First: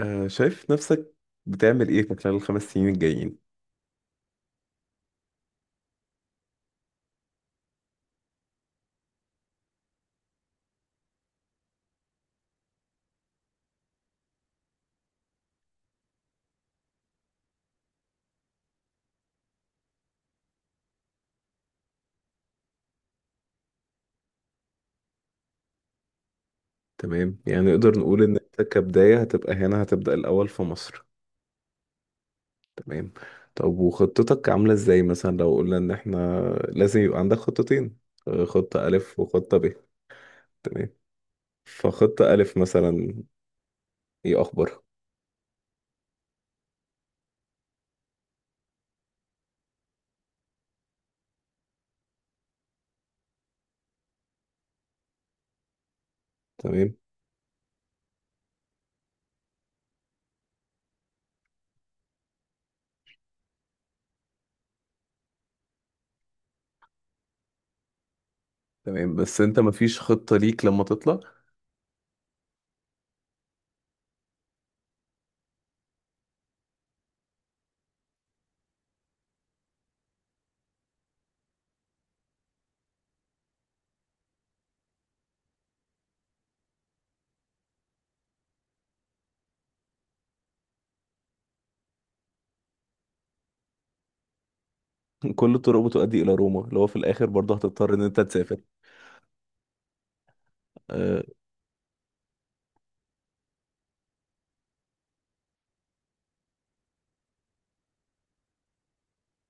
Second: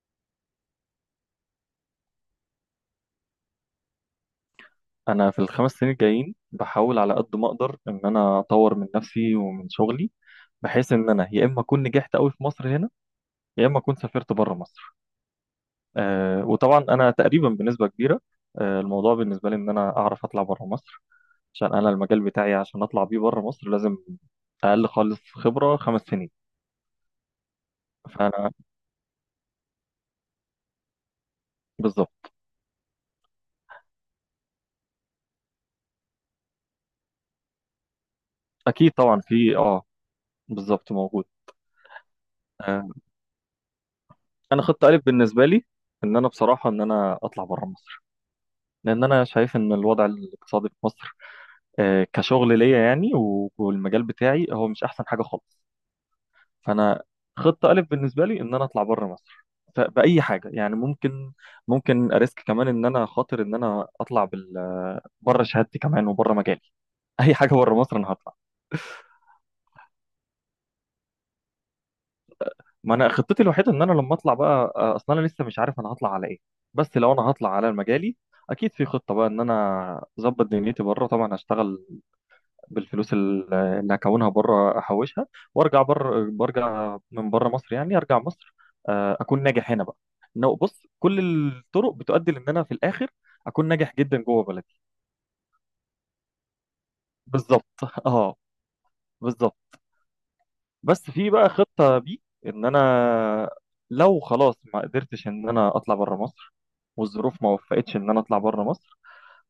شايف نفسك بتعمل ايه في خلال الخمس سنين الجايين؟ انا في ال 5 سنين الجايين بحاول على قد ما اقدر ان انا اطور من نفسي ومن شغلي، بحيث ان انا يا اما اكون نجحت قوي في مصر هنا، يا اما اكون سافرت بره مصر. وطبعا انا تقريبا بنسبه كبيره، الموضوع بالنسبه لي ان انا اعرف اطلع بره مصر، عشان انا المجال بتاعي عشان اطلع بيه بره مصر لازم اقل خالص خبره 5 سنين. تمام، يعني نقدر نقول ان فانا انت كبداية هتبقى هنا، هتبدأ الأول في مصر. بالظبط. تمام. طب وخطتك عاملة ازاي؟ مثلا لو قلنا ان احنا لازم يبقى عندك خطتين، خطة اكيد ألف طبعا في وخطة ب. تمام. بالظبط موجود. فخطة ألف آه مثلا ايه انا أخبارها؟ خطه الف بالنسبه لي ان انا بصراحه ان انا اطلع بره مصر، لان انا شايف ان الوضع الاقتصادي في مصر، كشغل ليا، يعني والمجال بتاعي هو مش احسن حاجه خالص. تمام، فانا خطه الف بالنسبه لي ان انا اطلع بره مصر، باي حاجه يعني. ممكن اريسك كمان، ان انا خاطر ان انا اطلع بره شهادتي كمان وبره مجالي. اي حاجه بره مصر انا هطلع. تمام. بس انت مفيش خطة ليك لما تطلع؟ ما انا خطتي الوحيده ان انا لما اطلع بقى، اصل انا لسه مش عارف انا هطلع على ايه، بس لو انا هطلع على مجالي اكيد في خطه بقى ان انا اظبط دنيتي بره. طبعا هشتغل بالفلوس اللي هكونها بره، احوشها وارجع. بره برجع من بره مصر، يعني ارجع مصر اكون ناجح هنا بقى. إنه بص، كل الطرق بتؤدي لان انا في الاخر اكون ناجح جدا جوه بلدي. كل الطرق بتؤدي إلى روما، اللي هو في الآخر برضه بالظبط. هتضطر ان انت اه، تسافر. بالظبط. بس أه. في بقى خطة بي، ان انا لو خلاص ما قدرتش ان انا اطلع بره مصر، والظروف ما وفقتش ان انا اطلع بره مصر،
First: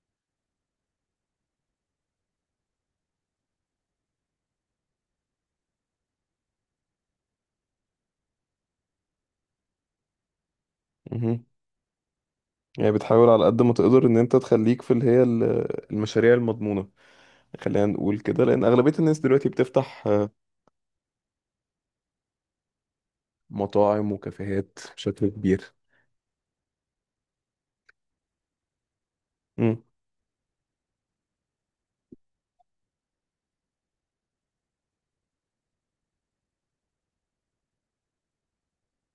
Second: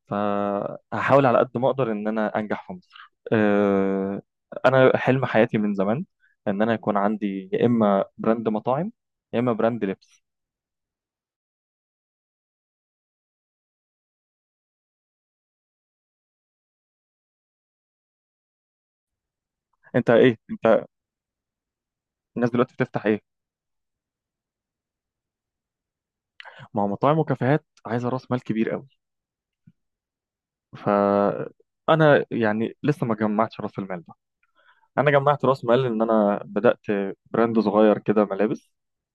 فهحاول على قد ما اقدر ان انا انجح في مصر. انا حلم حياتي من زمان ان انا يكون عندي يا اما براند مطاعم، يا اما براند لبس. مهم. يعني بتحاول على قد ما تقدر ان انت تخليك في اللي هي المشاريع المضمونة، خلينا نقول كده، لان اغلبية الناس دلوقتي بتفتح انت ايه؟ انت الناس دلوقتي بتفتح ايه؟ مطاعم وكافيهات بشكل كبير. ما هو مطاعم وكافيهات عايزه راس مال كبير قوي، مم. فانا يعني لسه ما جمعتش راس المال ده. انا جمعت راس مال ان انا بدات براند صغير كده ملابس،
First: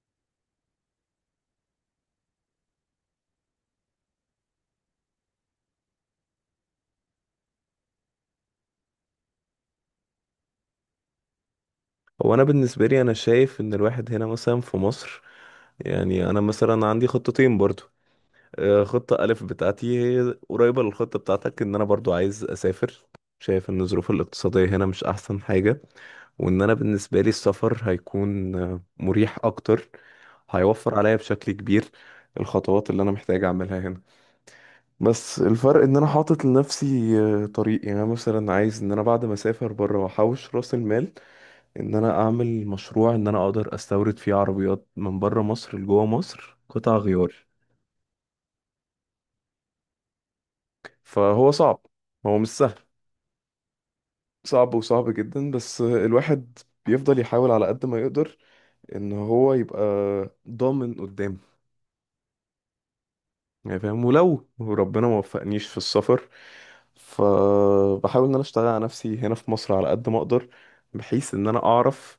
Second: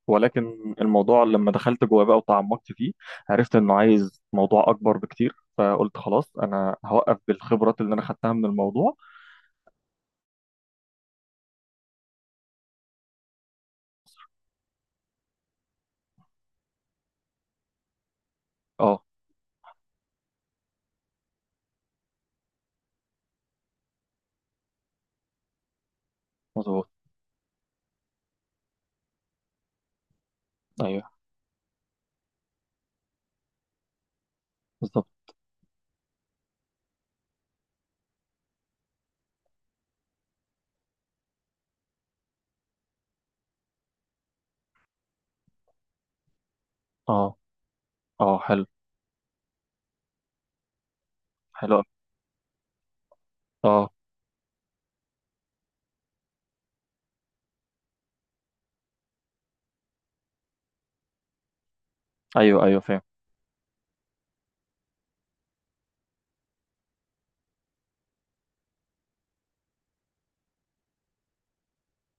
ولكن الموضوع لما دخلت جوه بقى وتعمقت فيه عرفت انه عايز موضوع اكبر بكتير، فقلت خلاص انا هوقف بالخبرات اللي انا خدتها من الموضوع. هو انا بالنسبة لي انا شايف ان الواحد هنا مثلا في مصر، يعني انا مثلا عندي خطتين برضو. اه، خطة ألف بتاعتي هي قريبة للخطة بتاعتك، ان انا برضو عايز اسافر. شايف ان الظروف الاقتصادية هنا مش احسن حاجة، وان انا مظبوط. بالنسبة لي السفر هيكون مريح اكتر، هيوفر ايوه، عليا بشكل كبير الخطوات اللي انا محتاج اعملها هنا. بالظبط. بس الفرق ان انا حاطط لنفسي طريق. يعني انا مثلا عايز ان انا بعد ما اسافر بره واحوش راس المال، ان انا اعمل مشروع ان انا اقدر استورد فيه عربيات من بره مصر لجوه مصر قطع اه. غيار. اه، حلو. فهو حلو صعب، أوي. هو مش سهل، اه، صعب وصعب جدا. بس الواحد بيفضل يحاول على قد ما يقدر ان هو يبقى ضامن قدام، ايوه ايوه فاهم. يعني فاهم. ولو ربنا ما وفقنيش في السفر، فبحاول ان انا اشتغل على نفسي هنا في مصر على قد ما اقدر، بحيث ان انا اعرف،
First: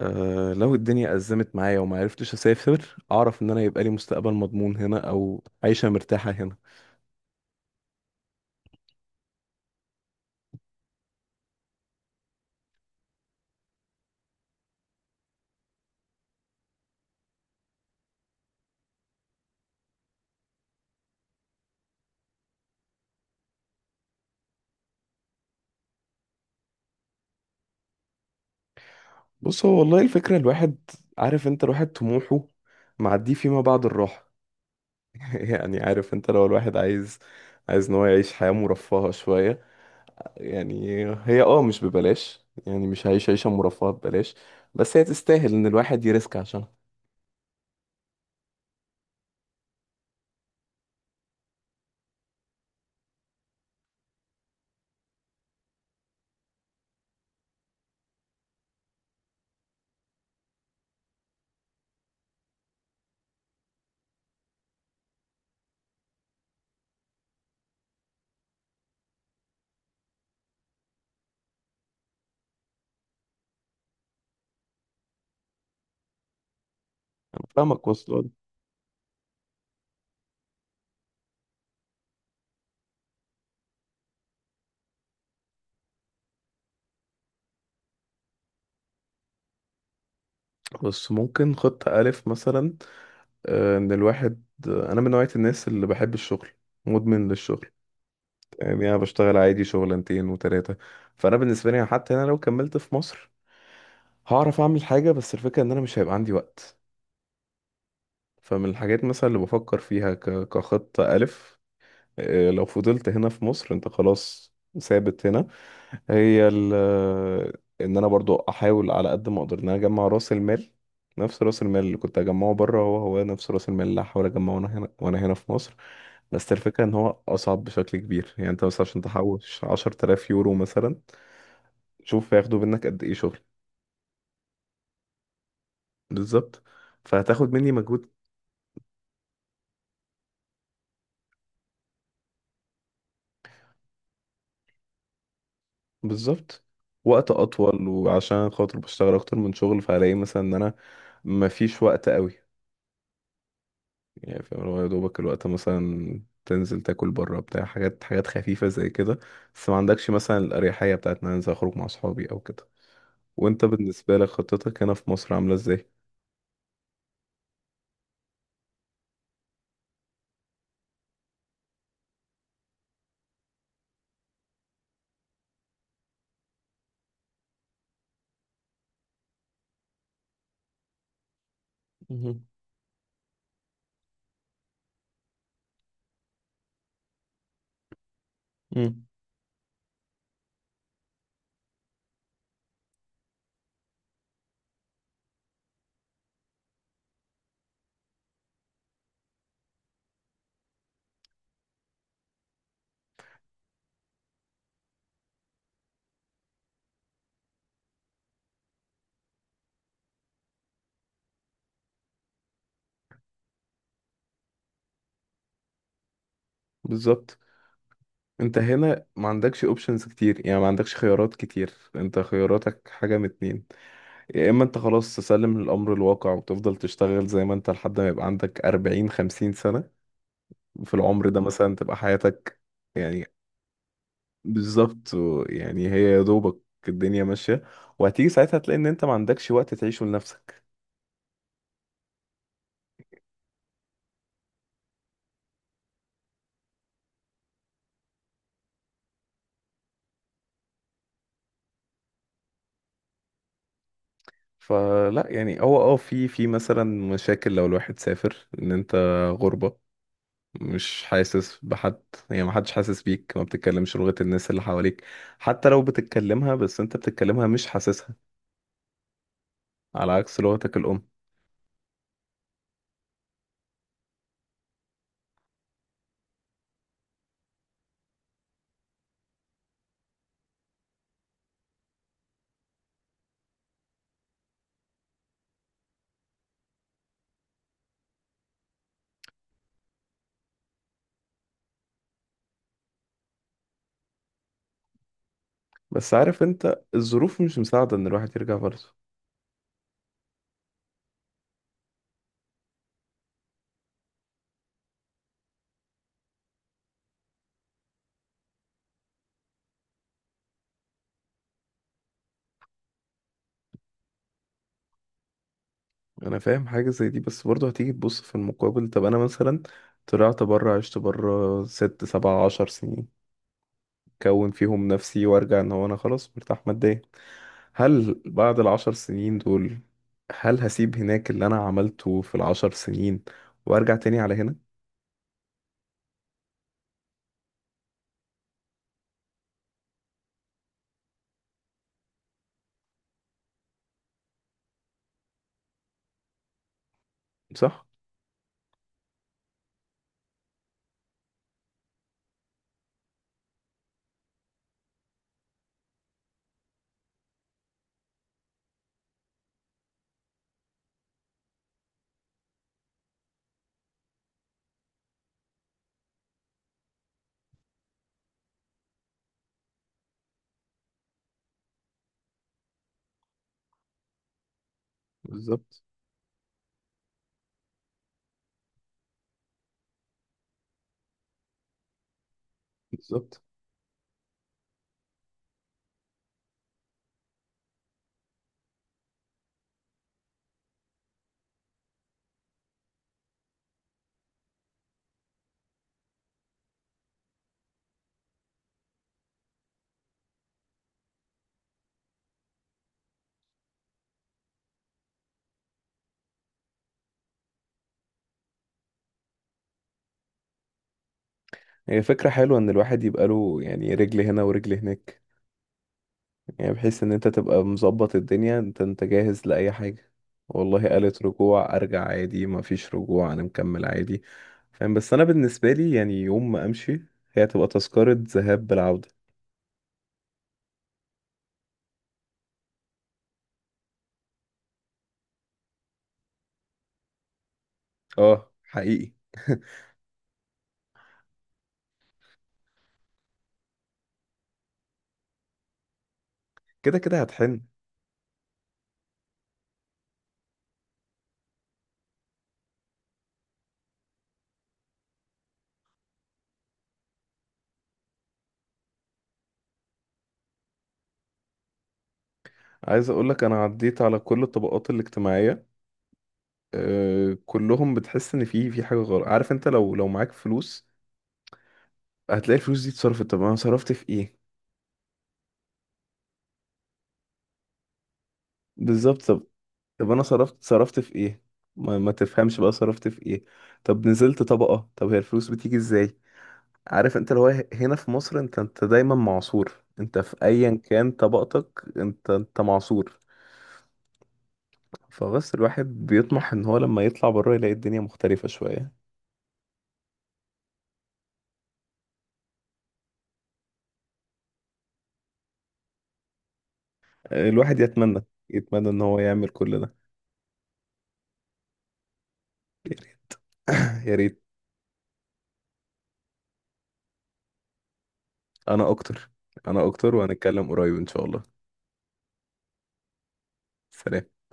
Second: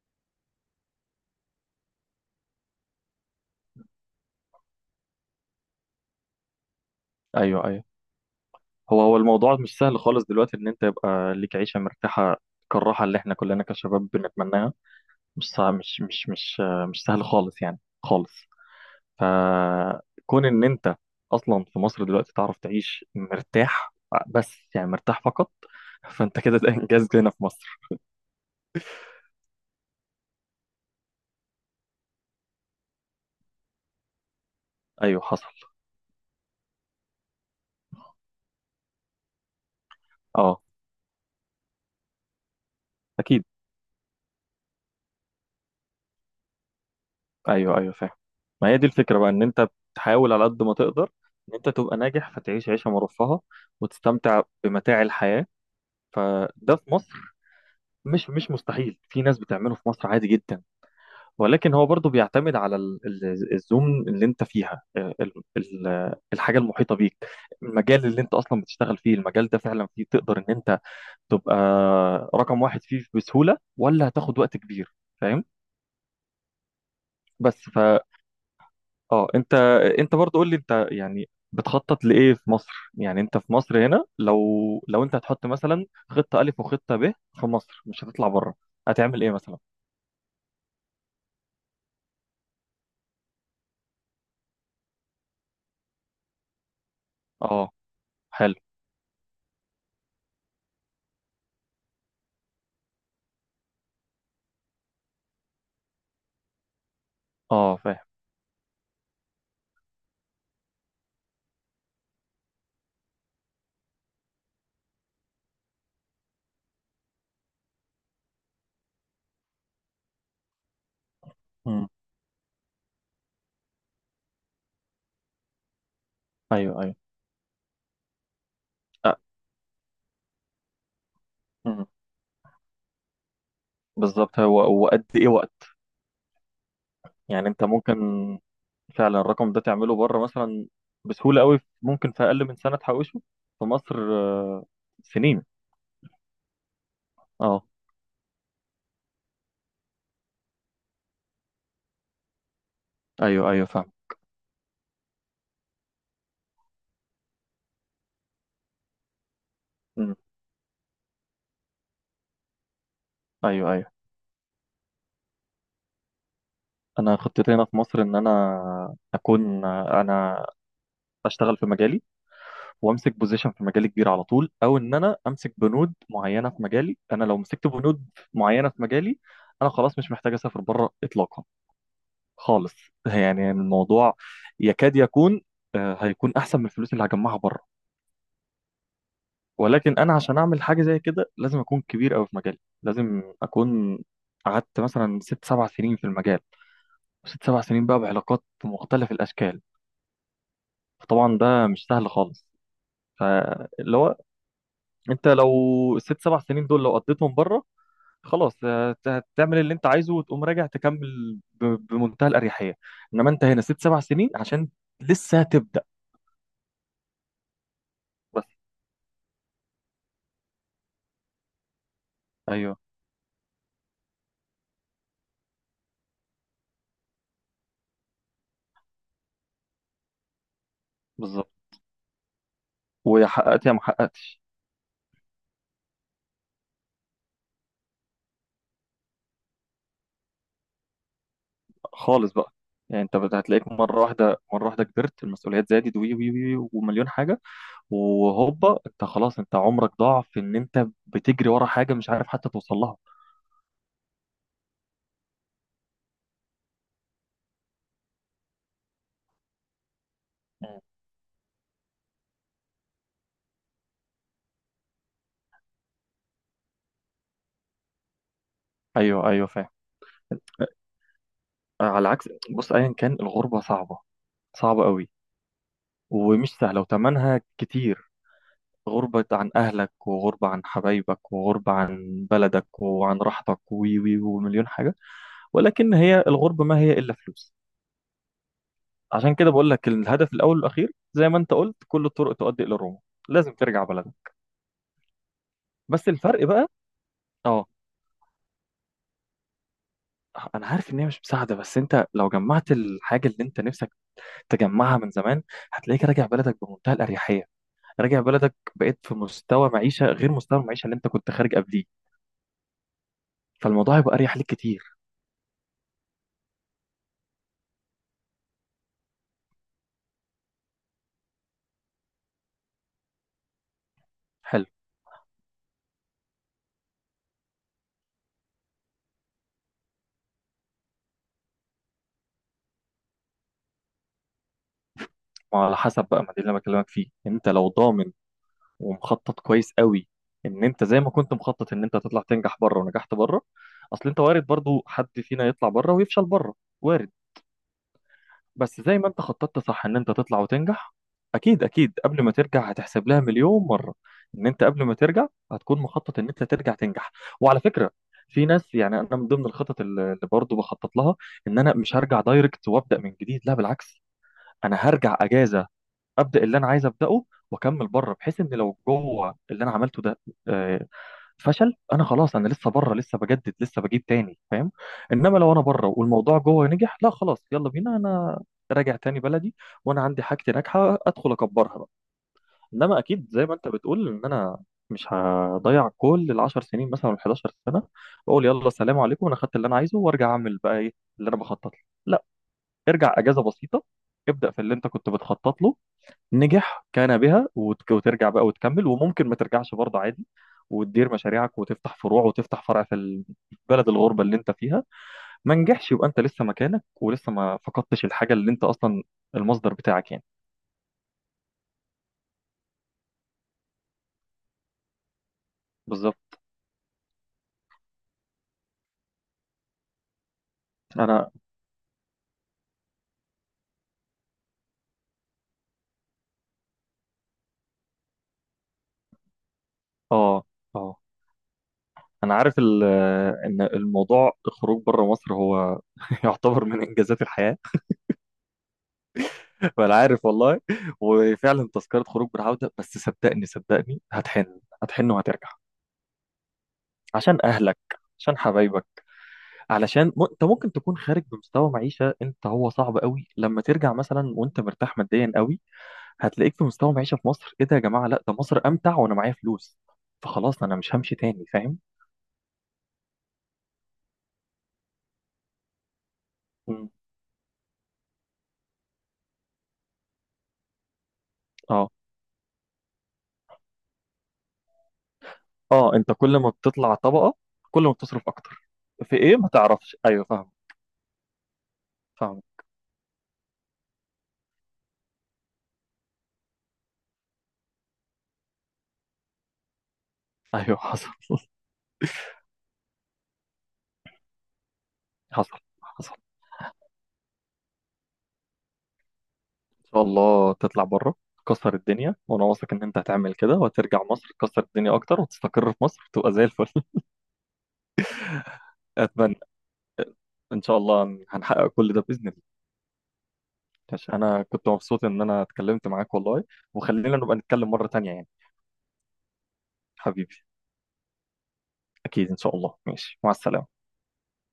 لو الدنيا ازمت معايا وما عرفتش اسافر، اعرف ان انا يبقى لي مستقبل مضمون هنا او عيشة مرتاحة هنا. ايوه ايوه. هو الموضوع مش سهل خالص دلوقتي ان انت يبقى ليك عيشه مرتاحه كالراحه اللي احنا كلنا كشباب بنتمناها. مش سهل، مش سهل خالص يعني خالص. فكون ان انت اصلا في مصر دلوقتي تعرف تعيش مرتاح، بس يعني مرتاح فقط، فانت كده ده انجاز هنا في مصر. بص، هو والله الفكرة الواحد عارف انت، الواحد طموحه معديه فيما بعد الراحة. ايوه حصل. يعني عارف انت لو الواحد عايز ان هو يعيش حياة مرفهة شوية، اه يعني هي مش ببلاش، يعني مش هعيش اكيد. عيشة مرفهة ببلاش، بس هي تستاهل ان الواحد يريسك عشانها. ايوه ايوه فاهم. ما هي دي الفكره بقى، ان انت بتحاول على قد ما تقدر ان انت تبقى ناجح، فتعيش عيشه مرفهه وتستمتع بمتاع الحياه. فده في مصر مش مستحيل، في ناس بتعمله في مصر عادي جدا، ولكن هو برضه بيعتمد على الزون اللي انت فيها، الحاجه المحيطه بيك، المجال اللي انت اصلا بتشتغل فيه. المجال ده فعلا فيه تقدر ان انت تبقى رقم واحد فيه بسهوله، ولا هتاخد وقت كبير؟ فاهم. انا بس ف فاهمك، وصل. اه انت، انت برضه قول لي، انت يعني بتخطط لايه في مصر؟ يعني انت في مصر هنا، لو انت هتحط مثلا خطه الف وخطه ب في مصر مش هتطلع بره، هتعمل ايه مثلا؟ بس ممكن خطة ألف مثلا، ان الواحد، انا من نوعية الناس اللي بحب الشغل، مدمن اه، للشغل. حلو. يعني انا بشتغل عادي شغلانتين وتلاتة. فانا بالنسبة لي حتى انا لو كملت في مصر هعرف اعمل حاجة، بس الفكرة ان انا مش هيبقى عندي وقت. اه، فاهم. فمن الحاجات مثلا اللي بفكر فيها كخطة ألف، لو فضلت هنا في مصر انت خلاص ثابت هنا، هي ال آه، ان انا برضو احاول على قد ما اقدر ان انا اجمع راس المال. نفس راس المال مم. اللي كنت اجمعه بره هو هو نفس راس المال اللي هحاول اجمعه وانا هنا في مصر. بس ايوه الفكرة ان ايوه. هو اصعب بشكل كبير، يعني انت مثلا عشان تحوش 10,000 يورو مثلا، أه. شوف هياخدوا منك قد ايه شغل. بالظبط، هو وقد ايه وقت. بالظبط، يعني فهتاخد انت مني ممكن مجهود. فعلا الرقم ده تعمله بره مثلا بسهولة قوي، ممكن في اقل من سنة تحوشه، في مصر سنين. بالظبط، وقت اه، اطول. وعشان خاطر بشتغل اكتر من شغل فهلاقي مثلا ان انا مفيش وقت قوي، ايوه ايوه فاهم. يعني فاهم. اللي هو يا دوبك الوقت مثلا تنزل تاكل بره بتاع حاجات حاجات خفيفة زي كده، بس ما عندكش مم. مثلا الأريحية بتاعت ان انا انزل اخرج مع اصحابي او كده. وانت ايوه ايوه. بالنسبة لك خطتك هنا في مصر عاملة ازاي؟ انا خطتي هنا في مصر ان انا اكون انا اشتغل في مجالي، وامسك بوزيشن في مجالي كبير على طول، او ان انا امسك بنود معينة في مجالي. انا لو مسكت بنود معينة في مجالي انا خلاص مش محتاج اسافر بره اطلاقا مهم. خالص. يعني الموضوع يكاد يكون هيكون احسن من الفلوس اللي هجمعها بره. مم. ولكن انا عشان اعمل حاجه زي كده لازم اكون كبير قوي في مجالي، لازم اكون قعدت مثلا 6 7 سنين في المجال، 6 7 سنين بقى بعلاقات مختلف الاشكال. فطبعا ده مش سهل خالص. فاللي هو انت لو ال 6 7 سنين دول لو قضيتهم بره خلاص هتعمل اللي انت عايزه، وتقوم راجع تكمل بمنتهى الاريحيه. انما انت هنا 6 7 سنين عشان لسه هتبدا. بالظبط، بس. انت هنا ما عندكش اوبشنز كتير، يعني ما عندكش خيارات كتير، انت ايوه، خياراتك حاجة من اتنين: يا اما انت خلاص تسلم للامر الواقع وتفضل تشتغل زي ما انت لحد ما يبقى عندك 40 50 سنة، في العمر ده بالظبط. مثلا تبقى حياتك، ويا يعني. حققت يا ما حققتش. بالظبط. يعني هي يا دوبك الدنيا ماشية، وهتيجي ساعتها تلاقي ان انت ما عندكش وقت تعيشه لنفسك. خالص بقى. يعني انت هتلاقيك مره واحده مره واحده كبرت المسؤوليات، زادت، وي وي وي ومليون حاجه، وهوبا انت خلاص، انت عمرك ضاع في ان انت بتجري ورا حاجه مش عارف حتى توصل لها. فلا، يعني هو في مثلا مشاكل لو الواحد سافر، ان انت غربة، مم. مش حاسس بحد، يعني ما حدش حاسس بيك، ما بتتكلمش لغة الناس اللي حواليك. حتى لو بتتكلمها، بس انت بتتكلمها مش حاسسها، ايوه ايوه فاهم. على عكس لغتك الأم. على عكس، بص، ايا كان الغربه صعبه، صعبه قوي، ومش سهله وتمنها كتير. غربة عن أهلك، وغربة عن حبايبك، وغربة عن بلدك، وعن راحتك، وي وي ومليون حاجة. ولكن هي الغربة ما هي إلا فلوس. عشان كده بقول لك الهدف الاول والاخير زي ما انت قلت: كل الطرق تؤدي الى روما، لازم ترجع بلدك. بس بس عارف الفرق بقى. انت الظروف مش اه، مساعدة ان الواحد يرجع برضه. انا عارف ان هي مش مساعده، بس انت لو جمعت الحاجه اللي انت نفسك تجمعها من زمان هتلاقيك راجع بلدك بمنتهى الاريحيه. راجع بلدك بقيت في مستوى معيشه غير مستوى المعيشه اللي انت كنت خارج قبليه، فالموضوع هيبقى اريح ليك كتير. انا فاهم حاجه زي دي، بس برضه هتيجي تبص في المقابل. طب انا مثلا طلعت بره، عشت بره ست سبع عشر سنين، كون حلو. فيهم نفسي وارجع ان هو انا خلاص مرتاح ماديا. هل بعد العشر سنين دول، هل هسيب هناك اللي انا عملته في العشر سنين وارجع تاني على هنا؟ ما على حسب بقى، ما دي اللي انا بكلمك فيه. انت لو ضامن ومخطط كويس قوي ان انت زي ما كنت مخطط ان انت هتطلع تنجح بره ونجحت بره. اصل انت وارد برضو حد فينا يطلع بره ويفشل بره، وارد. صح. بس زي ما انت خططت صح ان انت تطلع وتنجح، اكيد اكيد قبل ما ترجع هتحسب لها مليون مره. ان انت قبل ما ترجع هتكون مخطط ان انت ترجع تنجح. وعلى فكره في ناس، يعني انا من ضمن الخطط اللي برضو بخطط لها، ان انا مش هرجع دايركت وابدا من جديد. لا بالعكس، انا هرجع اجازه، ابدا اللي انا عايز ابداه، واكمل بره، بحيث ان لو جوه اللي انا عملته ده آه، فشل، انا خلاص انا لسه بره، لسه بجدد، لسه بجيب تاني. فاهم؟ انما لو انا بالظبط. بره والموضوع جوه نجح، لا خلاص يلا بينا، انا راجع تاني بلدي، وانا عندي حاجتي ناجحه ادخل اكبرها بقى. انما اكيد بالظبط. زي ما انت بتقول ان انا مش هضيع كل ال 10 سنين مثلا وال 11 سنه، واقول يلا السلام عليكم انا خدت اللي انا عايزه، وارجع اعمل بقى ايه اللي انا بخطط له. لا، ارجع اجازه بسيطه، ابدا في اللي انت كنت بتخطط له. نجح كان بها، وترجع بقى وتكمل. وممكن ما ترجعش برضه عادي، وتدير مشاريعك وتفتح فروع، وتفتح فرع في البلد الغربة اللي انت فيها. ما نجحش يبقى انت لسه مكانك، ولسه ما فقدتش الحاجة اللي انت اصلا المصدر بتاعك يعني. هي فكره حلوه ان الواحد يبقى له يعني رجل هنا ورجل هناك، بالظبط. يعني بحيث ان انت تبقى مظبط الدنيا، انت جاهز لأي حاجة. والله قالت انا، رجوع ارجع عادي، ما فيش رجوع انا مكمل عادي، فاهم. بس انا بالنسبة لي، يعني يوم ما امشي هي تبقى تذكرة ذهاب بالعودة. اه. اه، انا عارف ان الموضوع الخروج بره مصر هو يعتبر من انجازات الحياة. اه، حقيقي. فانا عارف والله، وفعلا تذكرة خروج بالعودة. بس صدقني صدقني هتحن، هتحن وهترجع، كده كده عشان هتحن. اهلك، عشان حبايبك، علشان انت ممكن تكون خارج بمستوى معيشه. انت هو صعب قوي لما ترجع مثلا وانت مرتاح ماديا قوي، هتلاقيك في مستوى معيشه في مصر: ايه ده يا جماعه؟ لا، ده مصر امتع وانا معايا فلوس، فخلاص انا مش همشي تاني. فاهم؟ عايز اقول لك انا عديت على كل الطبقات الاجتماعية. مم. أه، كلهم بتحس ان في حاجة غلط. عارف انت، لو معاك فلوس اه. هتلاقي الفلوس دي اتصرفت، طب انا صرفت في ايه؟ اه، انت كل ما بتطلع طبقه كل ما بتصرف اكتر. في بالظبط. ايه ما تعرفش. طب انا ايوه فاهم. صرفت في ايه؟ ما فاهم. تفهمش بقى صرفت في ايه. طب نزلت طبقة، طب هي الفلوس بتيجي ازاي؟ عارف انت اللي هو هنا في مصر انت دايما معصور، انت في ايوه ايا حصل. كان طبقتك انت معصور. فبس حصل، الواحد حصل. بيطمح ان هو لما يطلع بره يلاقي الدنيا مختلفة شوية. ان شاء الله تطلع بره تكسر الدنيا، وانا واثق ان انت هتعمل كده، وهترجع مصر تكسر الدنيا اكتر، وتستقر في مصر تبقى زي الفل. الواحد يتمنى، يتمنى ان هو اتمنى. يعمل كل ده. ان شاء الله هنحقق كل ده باذن الله. يا ريت. ماشي، يا ريت. انا كنت مبسوط ان انا اتكلمت معاك والله، وخلينا نبقى نتكلم مره تانية يعني. انا اكتر. انا اكتر حبيبي، وهنتكلم قريب ان شاء الله. اكيد ان شاء الله. ماشي، مع السلامه. سلام.